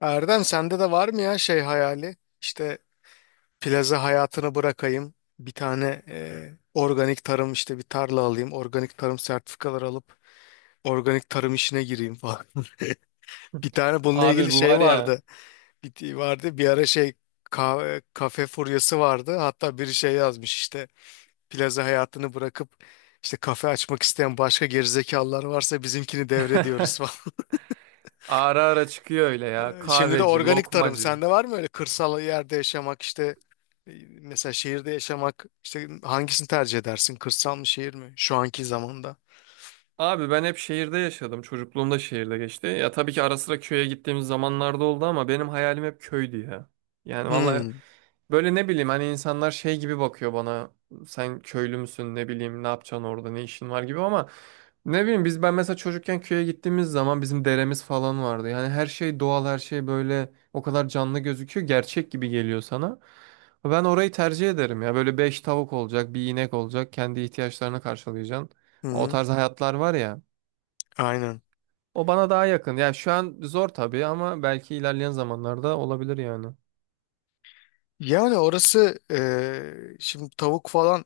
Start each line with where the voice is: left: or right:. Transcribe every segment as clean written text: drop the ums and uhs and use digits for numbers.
left: Erdem sende de var mı ya şey hayali? İşte plaza hayatını bırakayım. Bir tane organik tarım işte bir tarla alayım. Organik tarım sertifikaları alıp organik tarım işine gireyim falan. Bir tane bununla
right: Abi
left: ilgili
right: bu
left: şey
right: var ya.
left: vardı. Bir, vardı bir ara şey kafe furyası vardı. Hatta biri şey yazmış işte plaza hayatını bırakıp işte kafe açmak isteyen başka gerizekalılar varsa bizimkini devrediyoruz.
right: Ara ara çıkıyor öyle ya.
left: Şimdi de
right: Kahveci,
left: organik tarım.
right: lokmacı.
left: Sende var mı öyle kırsal yerde yaşamak işte mesela şehirde yaşamak? İşte hangisini tercih edersin? Kırsal mı, şehir mi? Şu anki zamanda.
right: Abi ben hep şehirde yaşadım. Çocukluğum da şehirde geçti. Ya tabii ki ara sıra köye gittiğimiz zamanlarda oldu ama benim hayalim hep köydü ya. Yani vallahi,
left: Hmm,
right: böyle ne bileyim hani insanlar şey gibi bakıyor bana. Sen köylü müsün, ne bileyim ne yapacaksın orada, ne işin var gibi. Ama ne bileyim ben mesela çocukken köye gittiğimiz zaman bizim deremiz falan vardı. Yani her şey doğal, her şey böyle o kadar canlı gözüküyor, gerçek gibi geliyor sana. Ben orayı tercih ederim ya, böyle beş tavuk olacak, bir inek olacak, kendi ihtiyaçlarını karşılayacaksın.
left: hı
right: O
left: hı,
right: tarz hayatlar var ya,
left: aynen.
right: o bana daha yakın. Yani şu an zor tabii ama belki ilerleyen zamanlarda olabilir yani.
left: Yani orası, şimdi tavuk falan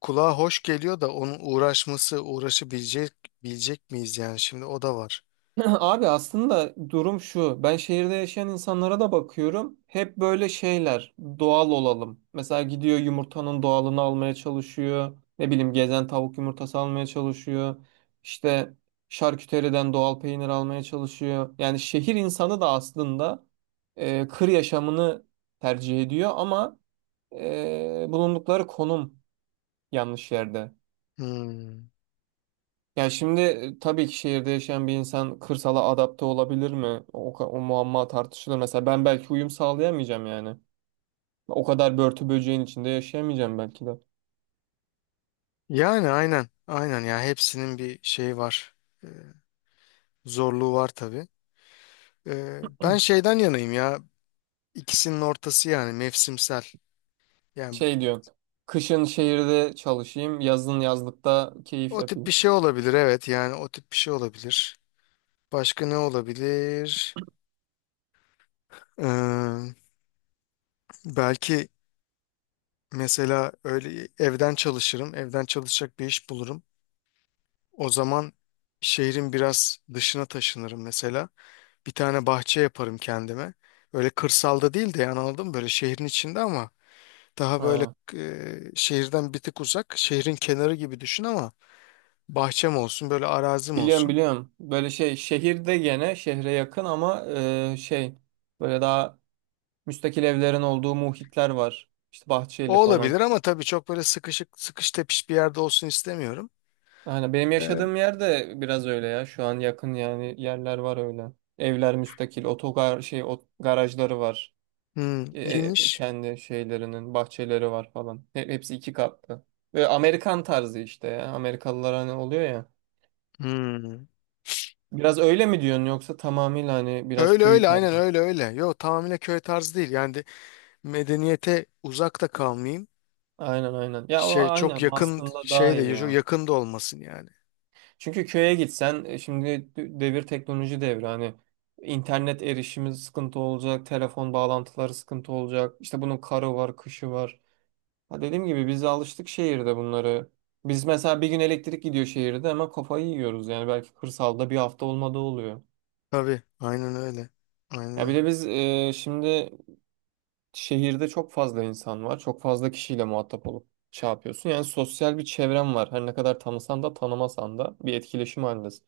left: kulağa hoş geliyor da onun uğraşması, uğraşabilecek bilecek miyiz yani? Şimdi o da var.
right: Abi aslında durum şu. Ben şehirde yaşayan insanlara da bakıyorum. Hep böyle şeyler. Doğal olalım. Mesela gidiyor yumurtanın doğalını almaya çalışıyor. Ne bileyim gezen tavuk yumurtası almaya çalışıyor. İşte şarküteriden doğal peynir almaya çalışıyor. Yani şehir insanı da aslında kır yaşamını tercih ediyor ama bulundukları konum yanlış yerde.
left: Hmm.
right: Ya şimdi tabii ki şehirde yaşayan bir insan kırsala adapte olabilir mi? O muamma tartışılır. Mesela ben belki uyum sağlayamayacağım yani. O kadar börtü böceğin içinde yaşayamayacağım belki de.
left: Yani aynen aynen ya, hepsinin bir şeyi var. E, zorluğu var tabii. Ben şeyden yanayım ya. İkisinin ortası, yani mevsimsel. Yani
right: Şey diyorsun. Kışın şehirde çalışayım, yazın yazlıkta keyif
left: o tip bir
right: yapayım.
left: şey olabilir, evet. Yani o tip bir şey olabilir. Başka ne olabilir? Ee, belki mesela öyle, evden çalışırım. Evden çalışacak bir iş bulurum. O zaman şehrin biraz dışına taşınırım mesela. Bir tane bahçe yaparım kendime. Öyle kırsalda değil de, yani anladın mı? Böyle şehrin içinde ama daha böyle,
right: Ha.
left: şehirden bir tık uzak. Şehrin kenarı gibi düşün ama bahçem olsun, böyle arazim
right: Biliyorum,
left: olsun.
right: biliyorum. Böyle şey, şehirde gene, şehre yakın ama e, şey böyle daha müstakil evlerin olduğu muhitler var. İşte Bahçeli
left: O
right: falan.
left: olabilir ama tabii çok böyle sıkışık, sıkış tepiş bir yerde olsun istemiyorum.
right: Aynen benim
left: Ee,
right: yaşadığım yerde biraz öyle ya. Şu an yakın yani, yerler var öyle. Evler müstakil, garajları var.
left: Hmm, iyiymiş.
right: Kendi şeylerinin bahçeleri var falan. Hepsi iki katlı. Ve Amerikan tarzı işte ya. Amerikalılar hani oluyor ya.
left: Hmm.
right: Biraz öyle mi diyorsun yoksa tamamıyla hani biraz
left: Öyle
right: köy
left: öyle, aynen,
right: tarzı?
left: öyle öyle. Yo, tamamıyla köy tarzı değil. Yani de medeniyete uzak da kalmayayım.
right: Aynen, aynen. Ya o
left: Şey çok
right: aynen
left: yakın,
right: aslında daha
left: şey
right: iyi
left: de çok
right: ya.
left: yakın da olmasın yani.
right: Çünkü köye gitsen şimdi devir teknoloji devri hani, internet erişimi sıkıntı olacak, telefon bağlantıları sıkıntı olacak. İşte bunun karı var, kışı var. Ha, dediğim gibi biz alıştık şehirde bunları. Biz mesela bir gün elektrik gidiyor şehirde hemen kafayı yiyoruz yani, belki kırsalda bir hafta olmadığı oluyor.
left: Tabii, aynen öyle. Aynen
right: Ya bir
left: öyle.
right: de biz şimdi şehirde çok fazla insan var. Çok fazla kişiyle muhatap olup şey yapıyorsun. Yani sosyal bir çevren var. Her ne kadar tanısan da tanımasan da bir etkileşim halindesin.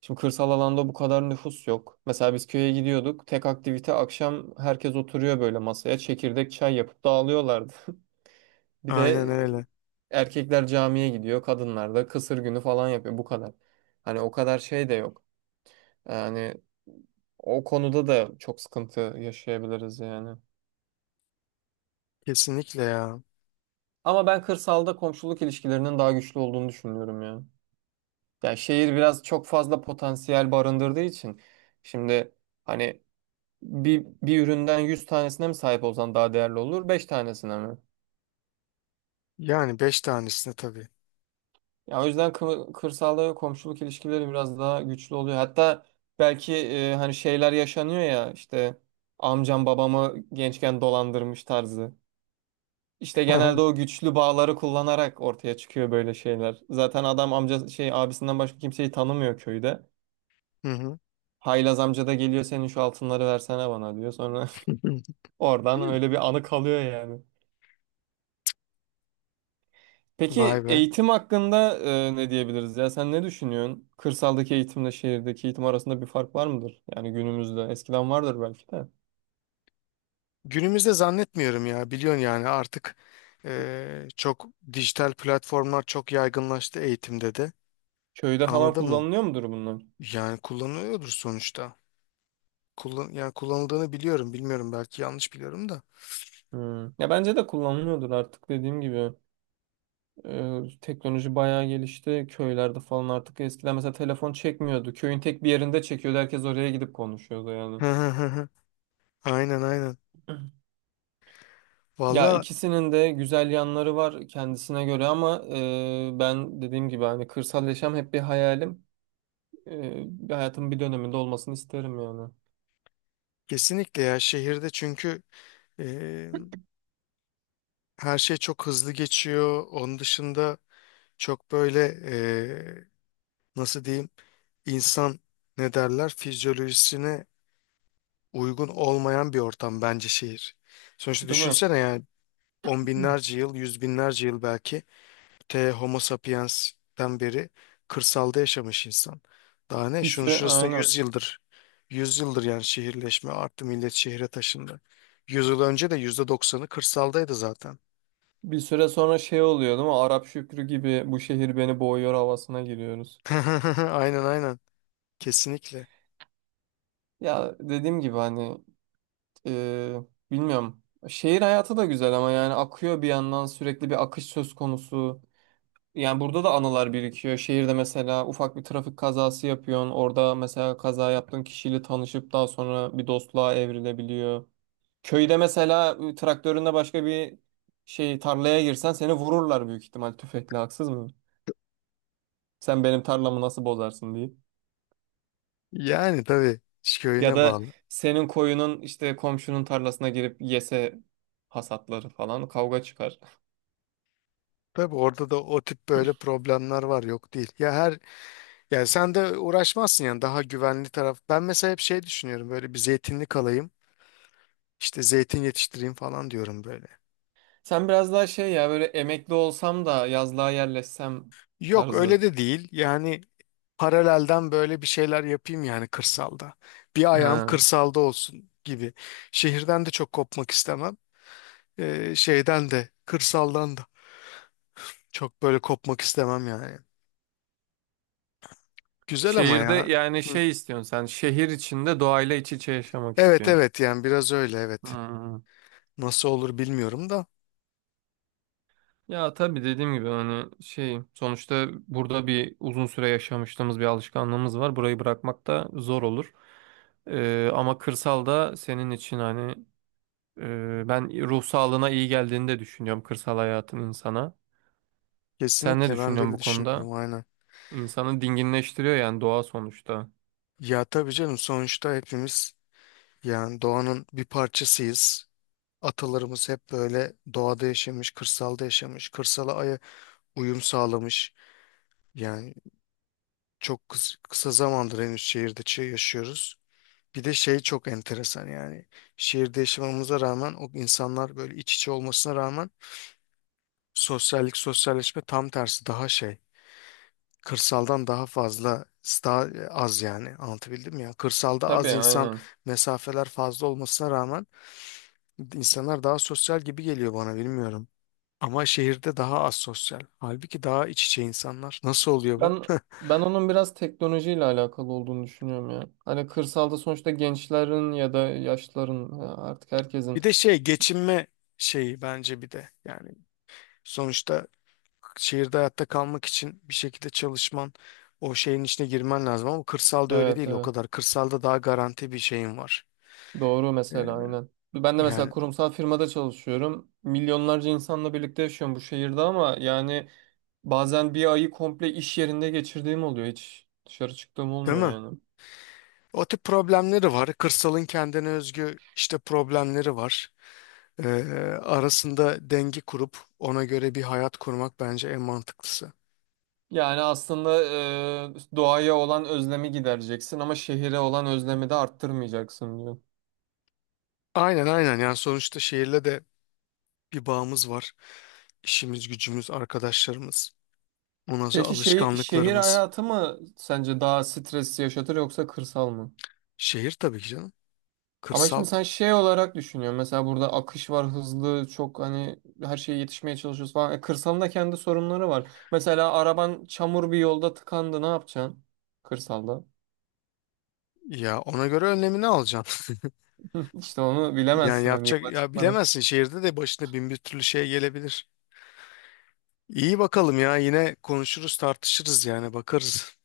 right: Şimdi kırsal alanda bu kadar nüfus yok. Mesela biz köye gidiyorduk. Tek aktivite akşam herkes oturuyor böyle masaya. Çekirdek, çay yapıp dağılıyorlardı. Bir
left: Aynen
right: de
left: öyle.
right: erkekler camiye gidiyor. Kadınlar da kısır günü falan yapıyor. Bu kadar. Hani o kadar şey de yok. Yani o konuda da çok sıkıntı yaşayabiliriz yani.
left: Kesinlikle ya.
right: Ama ben kırsalda komşuluk ilişkilerinin daha güçlü olduğunu düşünüyorum ya. Yani şehir biraz çok fazla potansiyel barındırdığı için. Şimdi hani bir üründen 100 tanesine mi sahip olsan daha değerli olur, 5 tanesine mi?
left: Yani beş tanesine tabii.
right: Ya o yüzden kırsalda komşuluk ilişkileri biraz daha güçlü oluyor. Hatta belki hani şeyler yaşanıyor ya, işte amcam babamı gençken dolandırmış tarzı. İşte genelde o güçlü bağları kullanarak ortaya çıkıyor böyle şeyler. Zaten adam amca şey abisinden başka kimseyi tanımıyor köyde.
left: Hı hı.
right: Haylaz amca da geliyor, senin şu altınları versene bana diyor. Sonra oradan öyle bir anı kalıyor yani.
left: Vay
right: Peki
left: be.
right: eğitim hakkında ne diyebiliriz ya? Sen ne düşünüyorsun? Kırsaldaki eğitimle şehirdeki eğitim arasında bir fark var mıdır? Yani günümüzde, eskiden vardır belki de.
left: Günümüzde zannetmiyorum ya, biliyorsun yani artık çok dijital platformlar çok yaygınlaştı eğitimde de,
right: Köyde falan
left: anladın mı?
right: kullanılıyor mudur bunlar?
left: Yani kullanılıyordur sonuçta. Kullan, yani kullanıldığını biliyorum, bilmiyorum, belki yanlış biliyorum da.
right: Hmm. Ya bence de kullanılıyordur artık, dediğim gibi. E, teknoloji bayağı gelişti. Köylerde falan artık eskiden mesela telefon çekmiyordu. Köyün tek bir yerinde çekiyordu. Herkes oraya gidip konuşuyordu
left: Hı
right: yani.
left: hı hı hı. Aynen aynen.
right: Ya
left: Valla
right: ikisinin de güzel yanları var kendisine göre ama ben dediğim gibi hani kırsal yaşam hep bir hayalim. e, Bir hayatımın bir döneminde olmasını isterim yani.
left: kesinlikle ya, şehirde çünkü eee, her şey çok hızlı geçiyor. Onun dışında çok böyle, eee, nasıl diyeyim, insan, ne derler, fizyolojisine uygun olmayan bir ortam bence şehir. Sonuçta
right: Değil mi?
left: düşünsene yani, on binlerce yıl, yüz binlerce yıl belki, te Homo sapiens'ten beri kırsalda yaşamış insan. Daha ne?
right: Bir
left: Şunun
right: süre
left: şurası da yüz
right: aynen.
left: yıldır. yüz yıldır yani şehirleşme arttı, millet şehre taşındı. 100 yıl önce de %90'ı kırsaldaydı zaten.
right: Bir süre sonra şey oluyor değil mi? Arap Şükrü gibi bu şehir beni boğuyor havasına giriyoruz.
left: Aynen aynen. Kesinlikle.
right: Ya dediğim gibi hani e, bilmiyorum. Şehir hayatı da güzel ama yani akıyor bir yandan, sürekli bir akış söz konusu. Yani burada da anılar birikiyor. Şehirde mesela ufak bir trafik kazası yapıyorsun. Orada mesela kaza yaptığın kişiyle tanışıp daha sonra bir dostluğa evrilebiliyor. Köyde mesela traktörünle başka bir şey tarlaya girsen seni vururlar büyük ihtimal tüfekle, haksız mı? Sen benim tarlamı nasıl bozarsın diye.
left: Yani tabii, iş
right: Ya
left: köyüne
right: da
left: bağlı.
right: senin koyunun işte komşunun tarlasına girip yese, hasatları falan, kavga çıkar.
left: Tabii orada da o tip böyle problemler var, yok değil. Ya her Yani sen de uğraşmazsın yani, daha güvenli taraf. Ben mesela hep şey düşünüyorum, böyle bir zeytinlik alayım, işte zeytin yetiştireyim falan diyorum böyle.
right: Sen biraz daha şey ya, böyle emekli olsam da yazlığa yerleşsem
left: Yok,
right: tarzı.
left: öyle de değil yani. Paralelden böyle bir şeyler yapayım yani, kırsalda. Bir ayağım
right: Ha.
left: kırsalda olsun gibi. Şehirden de çok kopmak istemem. Şeyden de, kırsaldan da çok böyle kopmak istemem yani. Güzel ama
right: Şehirde
left: ya.
right: yani
left: Hı.
right: şey istiyorsun, sen şehir içinde doğayla iç içe yaşamak
left: Evet
right: istiyorsun.
left: evet, yani biraz öyle, evet.
right: Hmm.
left: Nasıl olur bilmiyorum da.
right: Ya tabii dediğim gibi hani şey, sonuçta burada bir uzun süre yaşamışlığımız, bir alışkanlığımız var. Burayı bırakmak da zor olur. Ama kırsalda senin için hani ben ruh sağlığına iyi geldiğini de düşünüyorum kırsal hayatın insana. Sen ne
left: Kesinlikle, ben de
right: düşünüyorsun
left: öyle
right: bu konuda?
left: düşünüyorum, aynen.
right: İnsanı dinginleştiriyor yani, doğa sonuçta.
left: Ya tabii canım, sonuçta hepimiz yani doğanın bir parçasıyız. Atalarımız hep böyle doğada yaşamış, kırsalda yaşamış, kırsala uyum sağlamış. Yani çok kısa zamandır henüz şehirde yaşıyoruz. Bir de şey çok enteresan yani. Şehirde yaşamamıza rağmen, o insanlar böyle iç içe olmasına rağmen, sosyallik, sosyalleşme tam tersi daha şey. Kırsaldan daha fazla, daha az yani. Anlatabildim mi ya? Kırsalda az
right: Tabii
left: insan,
right: aynen.
left: mesafeler fazla olmasına rağmen insanlar daha sosyal gibi geliyor bana, bilmiyorum. Ama şehirde daha az sosyal. Halbuki daha iç içe insanlar. Nasıl oluyor bu?
right: Ben ben onun biraz teknolojiyle alakalı olduğunu düşünüyorum ya. Hani kırsalda sonuçta gençlerin ya da yaşlıların ya artık
left: Bir
right: herkesin...
left: de şey, geçinme şeyi bence, bir de yani sonuçta şehirde hayatta kalmak için bir şekilde çalışman, o şeyin içine girmen lazım ama kırsalda öyle
right: Evet,
left: değil o
right: evet.
left: kadar. Kırsalda daha garanti bir şeyin var.
right: Doğru
left: Ee,
right: mesela, aynen. Ben de mesela
left: yani
right: kurumsal firmada çalışıyorum. Milyonlarca insanla birlikte yaşıyorum bu şehirde ama yani bazen bir ayı komple iş yerinde geçirdiğim oluyor. Hiç dışarı çıktığım
left: değil
right: olmuyor
left: mi?
right: yani.
left: O tip problemleri var. Kırsalın kendine özgü işte problemleri var. Ee, arasında denge kurup ona göre bir hayat kurmak bence en mantıklısı.
right: Yani aslında doğaya olan özlemi gidereceksin ama şehire olan özlemi de arttırmayacaksın diyor.
left: Aynen aynen, yani sonuçta şehirle de bir bağımız var. İşimiz, gücümüz, arkadaşlarımız, ondan sonra
right: Peki şey, şehir
left: alışkanlıklarımız.
right: hayatı mı sence daha stres yaşatır yoksa kırsal mı?
left: Şehir tabii ki canım.
right: Ama
left: Kırsal.
right: şimdi sen şey olarak düşünüyorsun. Mesela burada akış var, hızlı, çok, hani her şeye yetişmeye çalışıyoruz falan. E, kırsalın da kendi sorunları var. Mesela araban çamur bir yolda tıkandı, ne yapacaksın? Kırsalda.
left: Ya ona göre önlemini alacaksın.
right: İşte onu
left: Yani
right: bilemezsin hani,
left: yapacak
right: yola
left: ya,
right: çıkmadan.
left: bilemezsin, şehirde de başına bin bir türlü şey gelebilir. İyi bakalım ya, yine konuşuruz, tartışırız yani, bakarız.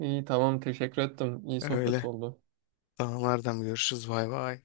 right: İyi, tamam, teşekkür ettim. İyi sohbet
left: Öyle.
right: oldu.
left: Tamam Erdem, görüşürüz, bay bay.